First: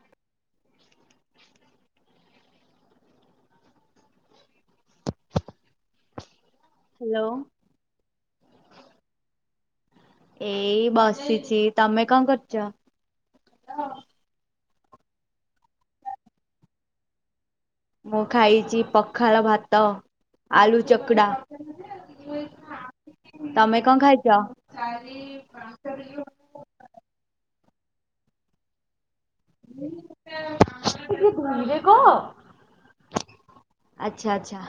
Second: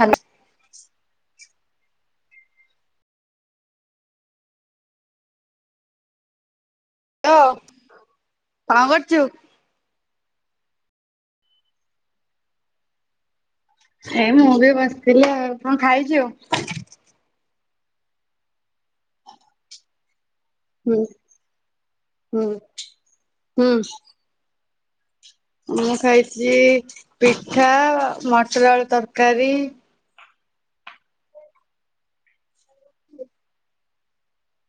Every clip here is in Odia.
Hello hello. କଣ କରୁଛୁ ଏଇ ବସିଛି ତମେ କଣ କରୁଛ। ଏଇ ମୁଁ ବି ବସିଥିଲି ଆଉ କଣ ଖାଇଛୁ। ମୁଁ ଖାଇଛି ପଖାଳ ଭାତ। ଆଲୁ ହୁଁ ଚକଡ଼ା ହୁଁ ହୁଁ ତମେ କଣ ଖାଇ କ [unintelligible] ମୁଁ ଖାଇଛି ପିଠା ମଟର ଆଳୁ ତରକାରୀ। [unintelligible] ଆଚଛା ଆଚ୍ଛା।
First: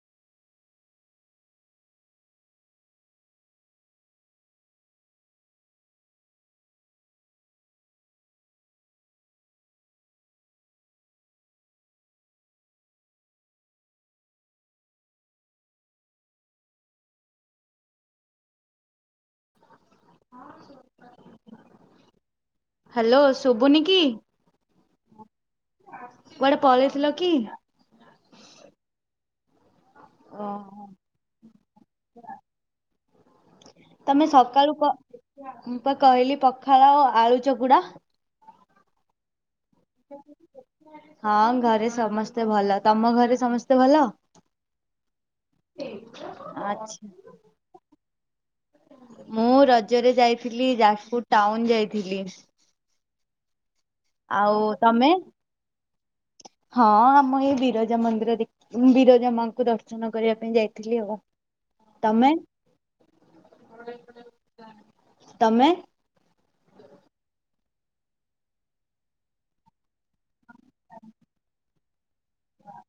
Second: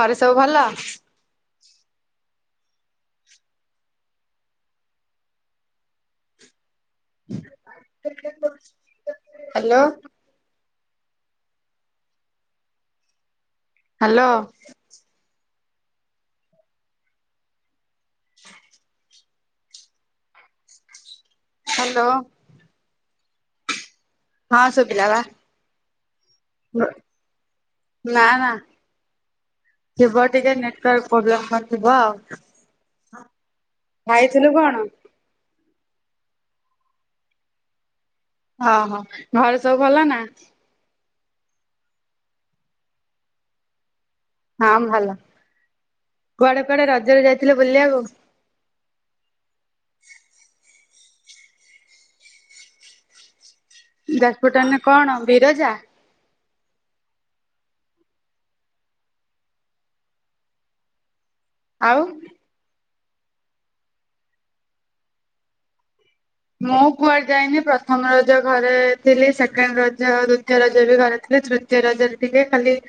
ଘରେ ସବୁ ଭଲ। ହ୍ୟାଲୋ। ହ୍ୟାଲୋ। ହ୍ୟାଲୋ। ହ୍ୟାଲୋ ଶୁଭୁନି କି? ହଁ ଶୁଭିଲା ବା। କୁଆଡେ ପଳେଇଥିଲ କି? ନା ନା ଥିବ ଟିକେ ଓହୋ ନେଟୱାର୍କ ପ୍ରୋବ୍ଲେମ ଥିବ ଆଉ। ତମେ ଖାଇଥିଲୁ କଣ? ସକାଳୁ କ ମୁଁ ତ କହିଲି ପଖାଳ ଓ ଆଳୁ ଚକୁୁଡା। ହଁ ହଁ ଘରେ ସବୁ ଭଲ ନା। ହଁ ଘରେ ସମସ୍ତେ ଭଲ ତମ ଘରେ ସମସ୍ତେ ଭଲ। ହଁ ଭଲ କୁଆଡେ କୁଆଡେ ଆଚ୍ଛା ରଜରେ ଯାଇଥିଲେ ବୁଲିବାକୁ। ମୁଁ ରଜରେ ଯାଇଥିଲି ଯାଜପୁର ଟାଉନ ଯାଇଥିଲି। ଯାଜପୁର ଆଉ ଟାଉନ ତମେ? କଣ ବିରଜା? ହଁ ଆମ ଏଇ ବିରଜା ମନ୍ଦିର ଦେଖ ବିରଜା ମାଙ୍କୁ ଦର୍ଶନ କରିବା ପାଇଁ ଯାଇଥିଲି ଆଉ ଆଉ ତମେ ତମେ ମୁଁ କୁଆଡେ ଯାଇନି ପ୍ରଥମ ରଜ ଘରେ ଥିଲି ସେକେଣ୍ଡ ରଜ ଦ୍ଵିତୀୟ ରଜ ବି ଘରେ ଥିଲି ତୃତ ରଜରେ ଥିଲେ ଖାଲି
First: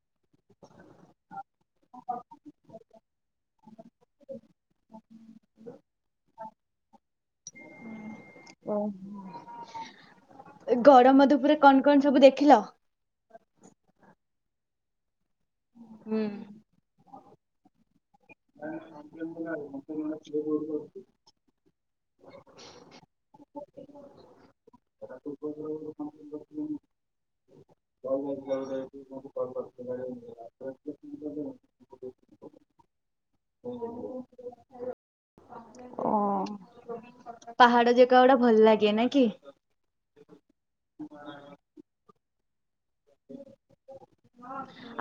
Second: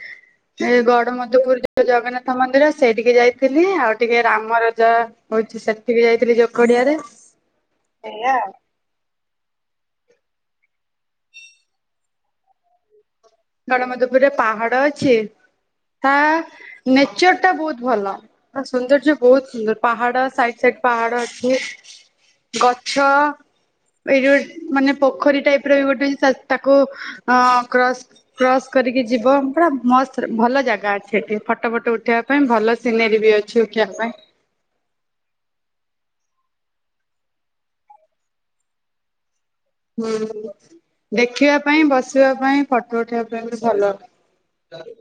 ଏ ଗଡମଧୁପୁର ଯୋଉ ଜଗନ୍ନାଥ ମନ୍ଦିର ସେଇ ଟିକେ ଯାଇଥିଲି ଆଉ ଟିକେ ରାମରଜ ହଉଛି ସେଠିକି ଯାଇଥିଲି ଯୋକଡିଆରେ। [inaudible] ସେଆ ଓହୋ ଗର ମଧୂପରେ କଣ କଣ ସବୁ ଦେଖିଲ ଗଡମଦପୁରରେ ପାହାଡ ଅଛି ତା ହୁଁ। ନେଚର ଟା ବହୁତ ଭଲ ହ ସୌନ୍ଦର୍ଯ୍ୟ ବହୁତ ସୁନ୍ଦର ପାହାଡ ସାଇଡ ସାଇଡ ପାହାଡ ଅଛି ଗଛ ଏଇୋ ମାନେ ପୋଖରୀ ଟାଇପ ର ବି ଗୋଟେଛି ତାକୁ ଅ କ୍ରସ୍ କ୍ରସ୍ କରିକି ଯିବ ପୁରା ମ ଭଲ ଜାଗା ଅଛି ସେଠି ଫଟୋ ଫଟୋ ଉଠେଇବା ପାଇଁ ଭଲ ସିନେରୀ ବି ଅଛି ଉଠିବା ପାଇଁ ଓ ପାହାଡ ଯାଗ ଗଡା ଭଲ ଲାଗେ ନ କି ହୁଁ ଦେଖିବା ପାଇଁ ବସିବା ପାଇଁ ଫଟୋଠ ତ ଭଲ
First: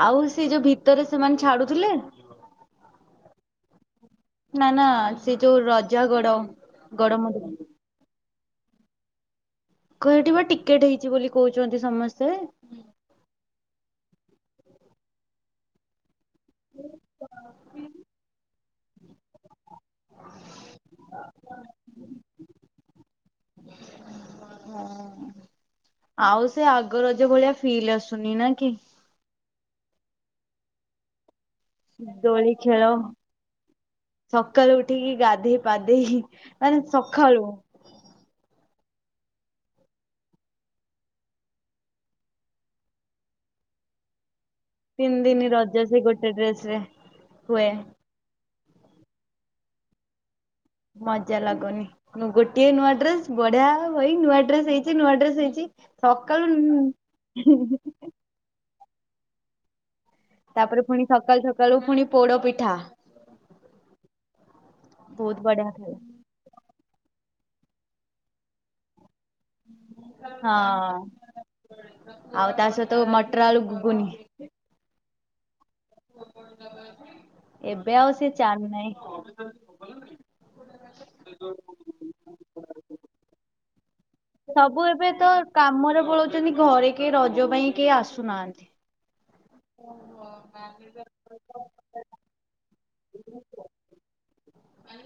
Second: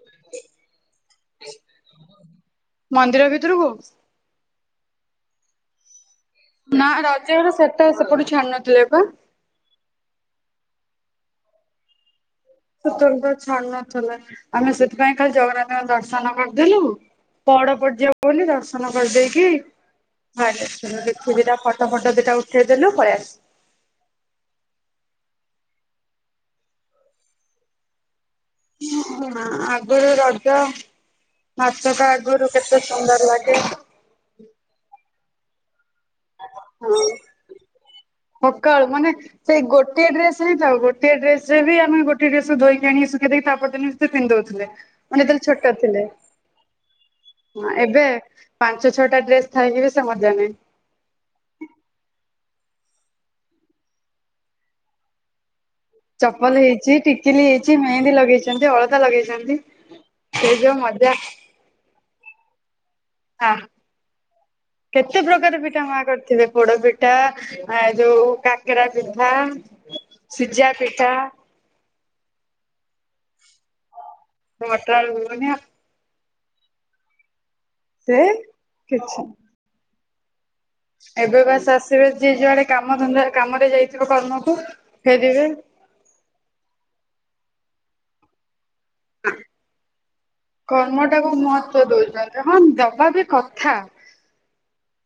ଆଉ ସେ ଯୋଉ ଭିତରେ ସେମାନେ ଛାଡୁଥିଲେ ମନ୍ଦିର ଭିତରକୁ ନା ନା ସେ ଯୋଉ ରଜାଗଡ ନା ରଜ ଘର ସେଟା ସେପଟେ ଛାଡୁ ନଥିଲେ କ ଘରେଠ ବା ଟିକେଟ ହେଇଛି ବୋଲି କହୁଛନ୍ତି ସମସ୍ତେ ସେ ତବେ ତ ଛାଡୁ ନଥିଲେ ଆମେ ସେଥିପାଇଁ ଖାଲି ଜଗନ୍ନାଥଙ୍କ ଦର୍ଶନ କରିଦେଥିଲୁ ବଡ ପଡିଯିବ ବୋଲି ଦର୍ଶନ କରିଦେଇକି ଭାଇ ୁରୀଟା ଫଟୋ ଫଟ ଦଟା ଉଠେଇଦେଲ ପଳ ଆସ ହଁ ଆଉ ସେ ଆଗର ଯେ ଭଳିଆ ଫିଲ୍ ଆସୁନି ନା କି ଆଗରୁ ରଜ ନାଚଟ ଆଗରୁ ଦୋଳି କେତେ ଖେଳ ସୁନ୍ଦର ଲାଗେ ସକାଳୁ ଉଠିକି ଗାଧୋଇ ପାଧେଇ ମାନେ ସକାଳୁ ଉତ୍କାଳୁ ମାନେ ସେଇ ଗୋଟ ଡ୍ରେସ ହିଁଉ ଗୋଟ ଡେସ ରେ ବି ଆମେ ଗୋେ ଡ୍ରେସ ଧକି ଆଣି ଶୁଖେଇ ଦେଇକି ତାପରେିନେ ପିନ୍ଧଉଥିଲେ ମେ ତିନି ଯେତେବେଳେ ଦିନି ଛୋଟ ରଜ ସେ ଥିଲେ ଗୋଟେ ଡ୍ରେସ ରେ ହୁଏ ହ ଏବେ ପାଞ୍ଚ ଛଅଟା ଡ୍ରେସ ଥକିବ ସେ ମଜା ନଁ ମଜା ଲାଗୁନି ଗୋଟିଏ ନୂଆ ଡ୍ରେସ ବଢିଆ ଭାଇ ନୂଆ ଡ୍ରେସ ହେଇଛି ନୂଆ ଡ୍ରେସ ହେଇଛି ସକାଳୁ ଚପଲ ହେଇଛି ଟିକିଲି ହେଇଛି ମେହେନ୍ଦୀ ଲଗେଇଛନ୍ତି ଅଳଦା ଲଗେଇଛନ୍ତି ସେ ଯୋଉ ତାପରେ ପୁଣି ମଜା ସକାଳୁ ସକାଳୁ ପୁଣି ପୋଡ ପିଠା ହ କେତେ ବହୁତ ପ୍ରକାର ବଢିଆ ପିଠା ଖାଏ ମା କରିଥିବେ ପୋଡ ପିଠା ପଟା ଆ ଯୋଉ କାକଡା ପିଧା ହଁ ଆଉ ତା ସହିତ ମଟର ଆଳୁ ଗୁଗୁନି ନଁଟନ ଏବେ ଆଉ ସେ ସି ଚା ନାହିଁ କିଛି ଏବେ ବାସ ଆସିବେ ଯିଏ ଯୁଆଡେ କାମ ଧନ୍ଦା କାମରେ ଯାଇଥ ସବୁ ଏବେ ତ କାମରେ ପଳଉଛନ୍ତି ଘରେ କେହି ରଜ ପାଇଁ କେହି ଆସୁନାହାନ୍ତି କର୍ମଟାକୁ ମହତ୍ଵ ଦଉଛନ୍ତି ହଁ ଦବା ବି କଥା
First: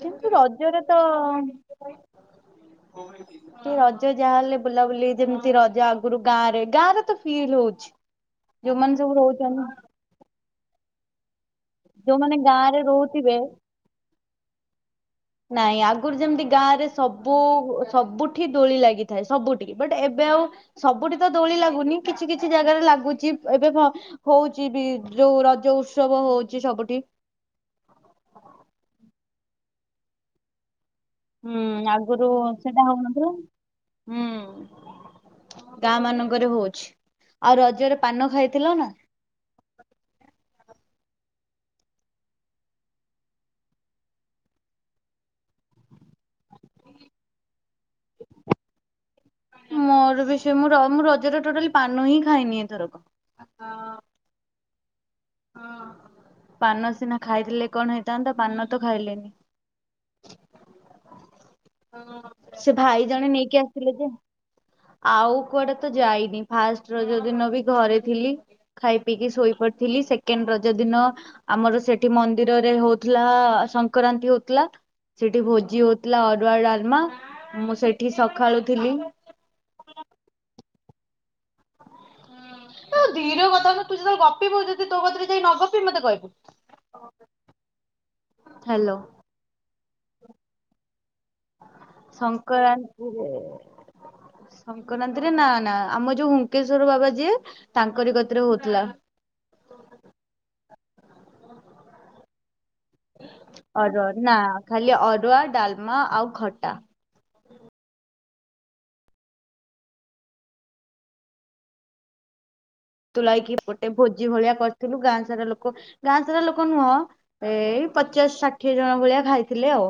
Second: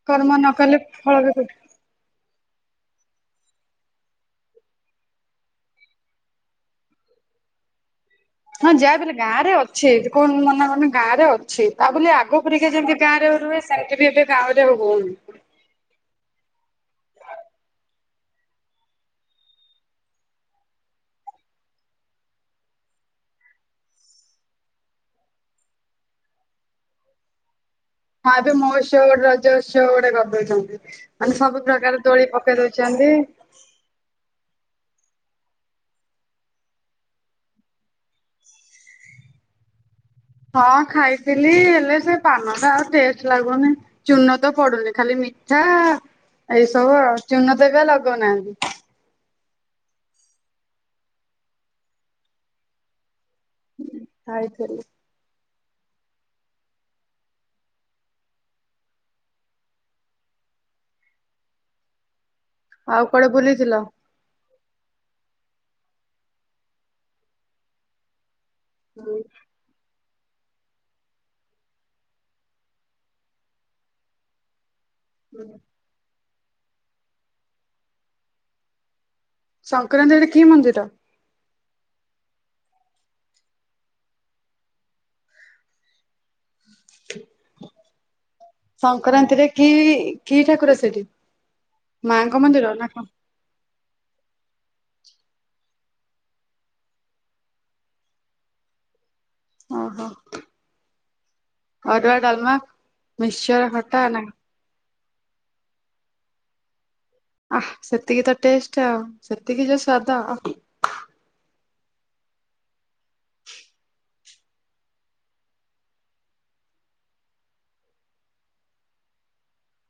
କିନ୍ତୁ କର୍ମ ନ କଲେ ରଜରେ ତ ଫଳ ବି କୋଉଠି ରଜ ଯାହାହଲେ ବୁଲାବୁଲି ଯେମିତି ରଜ ଆଗରୁ ଗାଁ ରେ ଗାଁ ରେ ତ ଫିଲ୍ ହଉଛି ହଁ ଯୋଉମାନେ ଯାହା ସବୁ ପିଲଲେ ଗାଁରେ ରହୁଛନ୍ତି ଅଛି କଣ ମନା କନ ଗାଁରେ ଅ ଅଛି ତା ବୋଲି ଯୋଉମାନେ ଆଗ ଗାଁ ପରୁରିକା ରେ ଯେମିତି ଗାଁରେ ରହୁଥିବେ ରୁହେ ସେମିତି ବି ଏବେ ଗାଁରେ ହଉନି ନାଇଁ ଆଗରୁ ଯେମିତି ଗାଁରେ ସବୁ ସବୁଠି ଦୋଳି ଲାଗିଥାଏ ସବୁଠି ବଟ୍ ଏବେ ଆଉ ସବୁଠି ତ ଦୋଳି ଲାଗୁନି କିଛି କିଛି ଜାଗାରେ ଲାଗୁଛି ଏବେ ହଉଛି ବି ଯୋଉ ରଜ ଉତ୍ସବ ହଉଛି ସବୁଠି ହଁ ଏବେ ମୋ ସ ଗୋଟେ ରଜ ଅ ଗୋଟେ ଗଦଉଛନ୍ତି ମାନେ ହୁଁ ସବୁ ପ୍ରକାର ଦୋଳି ଆଗରୁ ପକେଇ ସେଟା ଦଉଛନ୍ତି ହଉନଥିଲା ହୁଁ ଗାଁ ମାନଙ୍କରେ ହଉଛି ଆଉ ରଜରେ ପାନ ଖାଇଥିଲ ନା। ହଁ ଖାଇଥିଲି ହେଲେ ସେ ପାନ ଟା ଆଉ ଟେଷ୍ଟ ଲାଗୁନି। ଚୁନ ତ ପଡୁନି ଖାଲି ମିଠା ଏଇସବୁ ଆଉ ଚୁନତ କେବେ ଲଗଉନାହାନ୍ତି। ମୋର ବିଷୟ ମୁଁ ରଜରେ ଟୋଟାଲ ପାନ ହିଁ ଖାଇନି ଏଥରକ। ଖାଇଥିଲି। ପାନ ସିନା ଖାଇଥିଲେ କଣ ହେଇଥାନ୍ତା ପାନ ତ ଖାଇଲେନି। ସେ ଆଉ ଭାଇ କୁଆଡେ ଜଣେ ନେଇକି ବୁଲିଥିଲ? ଆସିଥିଲେ ଯେ ଆଉ କୁଆଡେ ତ ଯାଇନି ଫାଷ୍ଟ ରଜ ଦିନ ବି ଘରେ ଥିଲି। ଖାଇ ପିଇକି ଶୋଇ ପଡିଥିଲି ସେ ସେକେଣ୍ଡ ରଜ ଦିନ ଆମର ସେଠି ମନ୍ଦିରରେ ହଉଥିଲା ସଂକ୍ରାନ୍ତି ହଉଥିଲା। ସେଠି ଭୋଜି ହଉଥିଲା ଅରୁଆ ଡାଲମା ମୁଁ ସେଠି ସଖାଳୁଥିଲି। ସଂକ୍ରାନ୍ତିରେ କି ମନ୍ଦିର? ଧୀରେ କଥା କ ତୁ ଯେତେବେଳେ ଗପିବୁ ଯଦି ତ କଥାରେ ଯାଇ ନ ଗପିବି ମତେ କହିବୁ। ହ୍ୟାଲୋ ସଂକ୍ରାନ୍ତିରେ କି କି ଠାକୁର ସେଠି? ମାଙ୍କ ମନ୍ଦିର ନା କଣ ସଂକରାନ୍ତି ରେ ସଂକ୍ରାନ୍ତିରେ ନା ନା ଆମ ଯୋଉ ହୁକେଶ୍ଵର ବାବା ଯିଏ ତାଙ୍କରି କତିରେ ହଉଥିଲା। ଅ ହୋ। ଅରୁଆ ଡଲମା। ଅରୁଆ ନା ଖାଲି ଅରୁଆ ଡାଲମା ଆଉ ଖଟା। ଆଃ ସେତିକି ତ ଟେଷ୍ଟ ଆଉ ସେତିକି ଯୋଉ ସ୍ଵାଦ ଆଃ। ତୁଲାଇକି ଗୋଟେ ଭୋଜି ଭଳିଆ କରିଥିଲୁ ଗାଁ ସାରା ଲୋକ ଗାଁ ସାରା ଲୋକ ନୁହଁ ଏଇ ପଚାଶ ଷାଠିଏ ଜଣ ଭଳିଆ ଖାଇଥିଲେ ଆଉ।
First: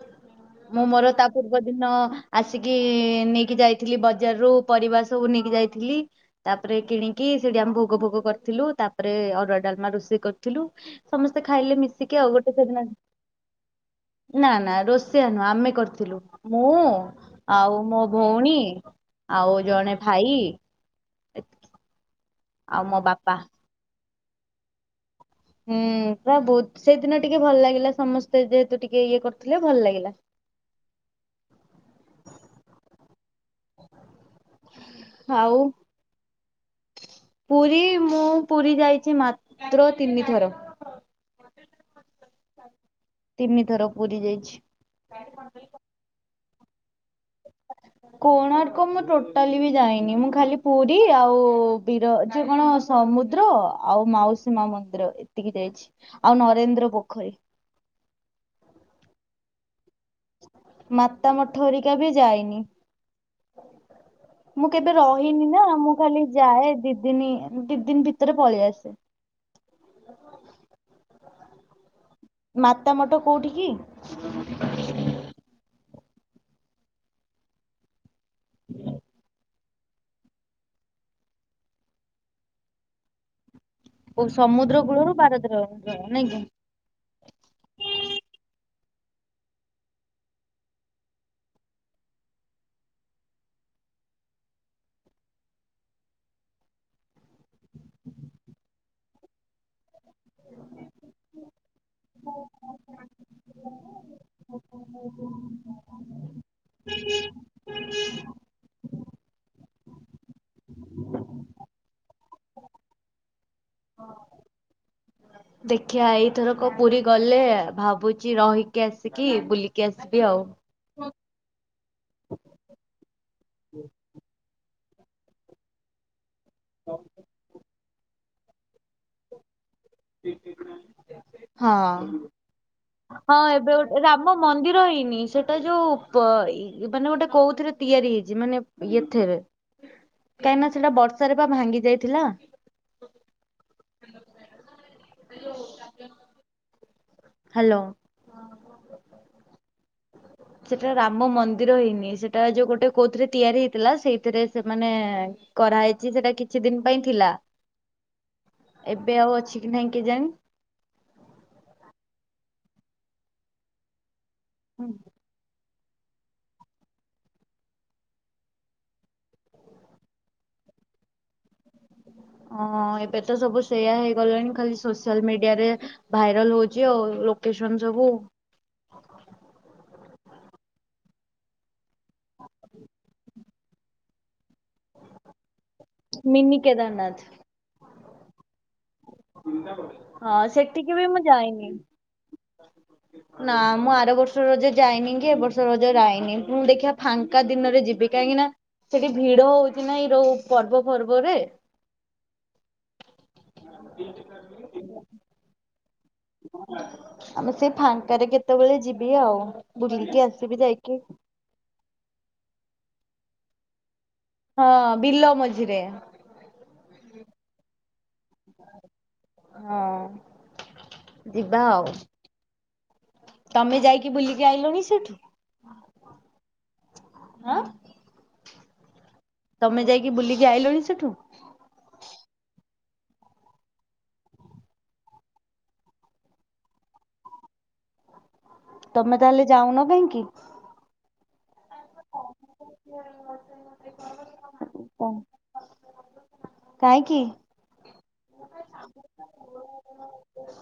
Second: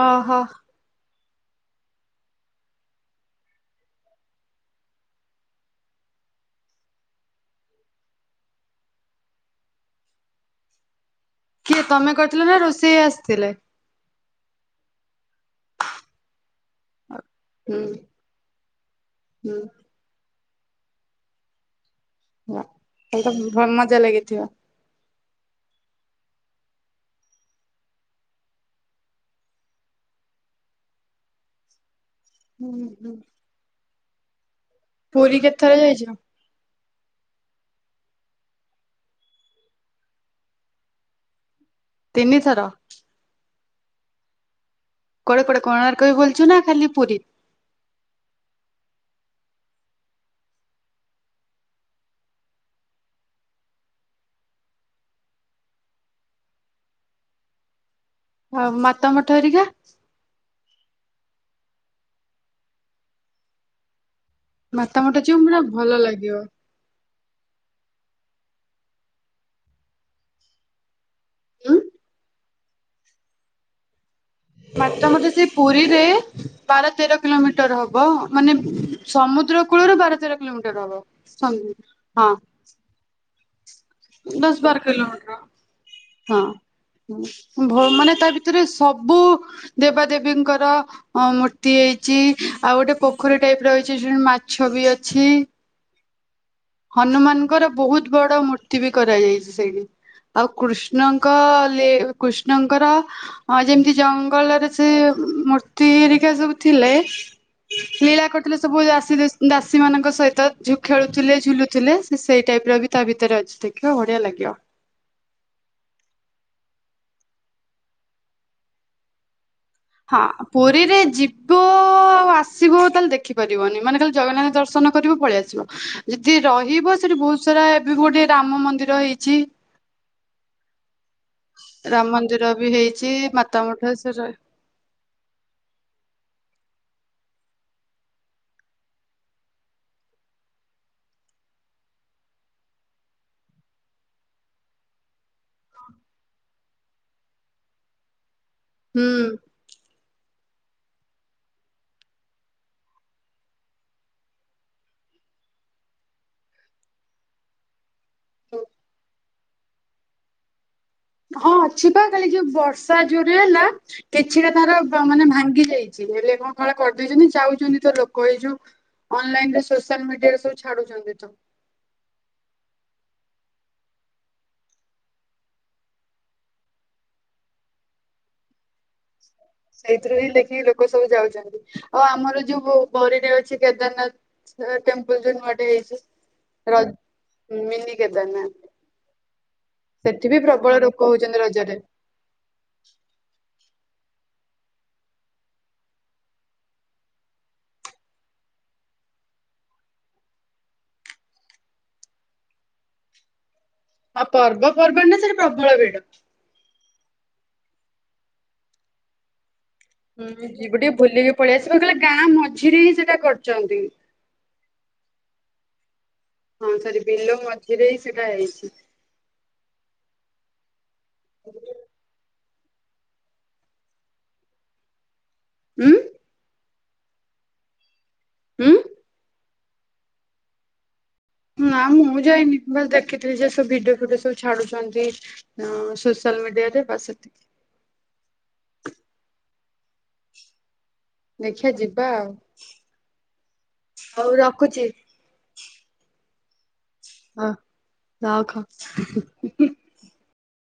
ଅହୋ। ମୁଁ ମୋର ତା ପୂର୍ବ ଦିନ ଆସିକି ନେଇକି ଯାଇଥିଲି ବଜାରରୁ ପରିବା ସବୁ ନେଇକି ଯାଇଥିଲି। ତାପରେ କିଣିକି ସେଠି ଆମେ ଭୋଗ ଫୋଗ କରିଥିଲୁ ତାପରେ ଅରୁଆ ଡାଲମା ରୋଷେଇ କରିଥିଲୁ। ସମସ୍ତେ ଖାଇଲେ ମିଶିକି ଆଉ ଗୋଟେ ସେଦିନ। ଥିଲେ। ନା ନା ରୋଷେଇଆ ନୁହଁ ଆମେ କରିଥିଲୁ ମୁଁ ଆଉ ହୁଁ ମୋ ଭଉଣୀ ଆଉ ହୁଁ। ଜଣେ ଭାଇ ଆଉ ମୋ ତାହାଲେ ବାପା। ତ ଭଲ ମଜା ଲାଗିଥିବ। ହୁଁ ପୁରା ବହୁତ ସେଇଦିନ ଟିକେ ଭଲ ଲାଗିଲା ସମସ୍ତେ ଯେହେତୁ ଟିକେ ଇଏ କରିଥିଲେ ଭଲ ଲାଗିଲା। ହୁଁ ହୁଁ। ପୁରୀ ଆଉ କେତେଥର ଯାଇଚ? ପୁରୀ ମୁଁ ପୁରୀ ଯାଇଚି ମାତ୍ର ତିନିଥର। ତିନିଥର। ତିନିଥର ପୁରୀ ଯାଇଛି। କୋଆଡେ କୋଆଡେ କୋଣାର୍କ ବି ବୁଲିଚ ନା ଖାଲି ପୁରୀ? କୋଣାର୍କ ମୁଁ ଟୋଟାଲି ବି ଯାଇନି ମୁଁ ଖାଲି ପୁରୀ ଆଉ ବିର ଯୋଉ କଣ ସମୁଦ୍ର ଆଉ ମାଉସୀ ମା ମନ୍ଦିର ଏତିକି ଯାଇଛି ଆଉ ନରେନ୍ଦ୍ର ପୋଖରୀ। ଆଉ ମାତା ମଠ ହେରିକା। ମାତା ମଠ ହରିକା ବି ଯାଇନି। ମୁଁ କେବେ ମାତା ମଠ ଯିବୁ ରହିନି ପୁରା ନା ଭଲ ମୁଁ ଖାଲି ଲାଗିବ। ଯାଏ ଦି ଦିନି ଦି ଦିନ ଭିତରେ ପଳେଇ ଆସେ। ଉଁ। ମାତା ମଠ କୋଉଁଠି କି? ମାତା ମଠ ସେଇ ପୁରୀରେ ବାର ତେର କିଲୋମିଟର ହବ। ମାନେ ସମୁଦ୍ର କୂଳରୁ ବାର ତେର କିଲୋମିଟର ହବ [unintelligible] ହଁ। ଓ ଦଶ ସମୁଦ୍ର ବାର କୂଳରୁ କିିଲୋମିଟର ବାର କିଲୋମିଟର ନାଇଁ ହଁ। କି? ହୁଁ ଭ ମାନେ ତା ଭିତରେ ସବୁ ଦେବାଦେବୀଙ୍କର ଅ ମୂର୍ତ୍ତି ହେଇଛି ଆଉ ଗୋଟେ ପୋଖରୀ ଟାଇପ ର ରହିଛି [unintelligible] ମାଛ ବି ଅଛି। ହନୁମାନଙ୍କର ବହୁତ ବଡ ମୂ ଏଠି ବି କରାଯାଇଛି ସେଇଠି ଆଉ କୃଷ୍ଣଙ୍କ ଲୀ କୃଷ୍ଣଙ୍କର ହଁ ଯେମିତି ଜଙ୍ଗଲରେ ସେ ମୂର୍ତ୍ତି ହେରିକା ସବୁ ଥିଲେ। ଲୀଳା କରୁଥିଲେ ସବୁ ଦାସୀ ଦାସୀ ମାନଙ୍କ ସହିତ ଝୁ ଖେଳୁଥିଲେ ଝୁଲୁଥିଲେ ସେ ସେଇ ଟାଇପ ର ବି ତା ଭିତରେ ଅଛି ଦେଖିବ ବଢିଆ ଲାଗିବ। ଦେଖିିବା ଏଇଥର କ ପୁରୀ ଗଲେ ଭାବୁଛି ରହିକି ଆସିକି ବୁଲିକି ହଁ ଆସିବି ଆଉ। ପୁରୀରେ ଯିବୁ ଉ ଆଉ ଆସିବୁ ତାହେଲେ ଦେଖିପାରିବନି ମାନେ ଖାଲି ଜଗନାଥ ଦର୍ଶନ କରିବ ପଳେଇ ଆସିବ। ଯଦି ରହିବ ସେଠି ବହୁତ ସାରା ଏବେ ଗୋଟେ ରାମ ମନ୍ଦିର ହେଇଛି। ିକ ହଁ ରାମ ମନ୍ଦିର ବି ହେଇଛି ହଁ ମାତା ଏବେ ମଠ ଗୋଟେ ସେ ର ରାମ ମନ୍ଦିର ହେଇନି ସେଟା ଗୋଟେ ଯୋଉ ପ ମାନେ ଗୋଟେ କୋଉଥିରେ ତିଆରି ହେଇଛି ମାନେ ଏଥିରେ କାହିଁକି ନା ସେଟା ବର୍ଷାରେ ବା ଭାଙ୍ଗି ଯାଇଥିଲା। Hello [unintelligible] hello. ହୁଁ। ସେଟା ରାମ ମନ୍ଦିର ହେଇନି ସେଟା ଯୋଉ ଗୋଟେ କୋଉଥିରେ ତିଆରି ହେଇଥିଲା ସେଇଥିରେ ସେମାନେ କରାହେଇଛି ସେଟା କିଛି ଦିନ ପାଇଁ ଥିଲା। ଏବେ ଆଉ ଅଛି କି ନାଇଁ କେଜାଣି? ହଁ ଅଛି ବା ଖାଲି ଯୋଉ ବର୍ଷା ଯୋଉରେ ହେଲା କିଛିଟା ତାର ମାନେ ଭାଙ୍ଗି ଯାଇଛି। ଚିନେରେ କଣ କ କରିଦେଇଛନ୍ତି ଯାଉଛନ୍ତି ତ ଲୋକ ହେଇଯୋଉ ଅନଲାଇନ୍ ରେ ସୋସିଆଲ ମିଡିଆରେ ସବୁ ଛାଡୁଛନ୍ତି ତ। ହଁ ଏବେ ତ ସବୁ ସେଇୟା ହେଇଗଲାଣି ଖାଲି ସୋସିଆଲ ମିଡିଆରେ ଭାଇରାଲ ହଉଛି ଆଉ ଲୋକେସନ ସବୁ। ସେଇଥିରେ ହିଁ ଦେଖିକି ଲୋକ ସବୁ ଯାଉଛନ୍ତି। ଓ ଆମର ଯୋଉ ବ ବରୀଟରେ ଅଛି କେଦାରନାଥ ଟେମ୍ପଲ ଯୋଉ ନୂଆଟେ ହେଇଛି। ମିିନି କେଦାରନାଥ। ହ ମିନିି କେଦାରନାଥ। ସେଠି ବି ହଁ ପ୍ରବଳ ସେଠିକି ବି ଲୋକ ମୁଁ ହଉଛନ୍ତି ଯାଇନି। ରଜରେ। ନା ମୁଁ ଆର ବର୍ଷ ରଜେ ଯାଇନି କି ଏ ବର୍ଷ ରଜେ ଯାଇନି ଯଦି ଦେଖିବା ଫାଙ୍କା ଦିନରେ ଯିବି। କାହିଁକି ନା ସେଠି ଭିଡ ହଉଛି ନା ଏଇ ଯୋଉ ପର୍ବ ପର୍ବରେ। ଆଉ ପର୍ବ ପର୍ବାଣୀ ରେ ସେଇଟି ପ୍ରବଳ ରେଟ୍। ଆମେ ସେଇ ଫାଙ୍କାରେ କେତେବେଳେ ଯିବି ଆଉ ବୁଲିକି ହୁଁ ଆସିବି ଯିବୁ ଟିକେ ଯାଇକି। ବୁଲିକି ପଳେଇ ଆସିବି କାରଣ କହିଲ ଗାଁ ମଝିରେ ହିଁ ସେଇଟା କରଛନ୍ତି। ହଁ ବିଲ ମଝିରେ। ହଁ ସରି ବିଲ ମଝିରେ ହିଁ ସେଟା ହେଇଛି। ହଁ ଯିବା ଆଉ। ତମେ ଯାଇକି ବୁଲିକି ଆଇଲଣିି ସେଇଠୁ। ହୁଁ। ହଁ। ହୁଁ। ତମେ ଯାଇକି ବୁଲିକି ଆଇଲଣି ସେଠୁ। ନା ମୁଁ ଯାଇନି ବାସ୍ ଦେଖିଥିଲି ଯେ ସବୁ ଭିଡିଓ ଫିଡିଓ ସବୁ ଛାଡୁଛନ୍ତି। ହଁ ସୋସିଆଲ ମିଡିଆରେ ବାସ୍ ସେତିକି। ତମେ ତାହେଲେ ଯାଉନ କହିଁକି? ଦେଖିବା ଯିବା ଆଉ ହଉ ରଖୁଛି। କାହିଁକି? ଅ ରଖ [unintelligible]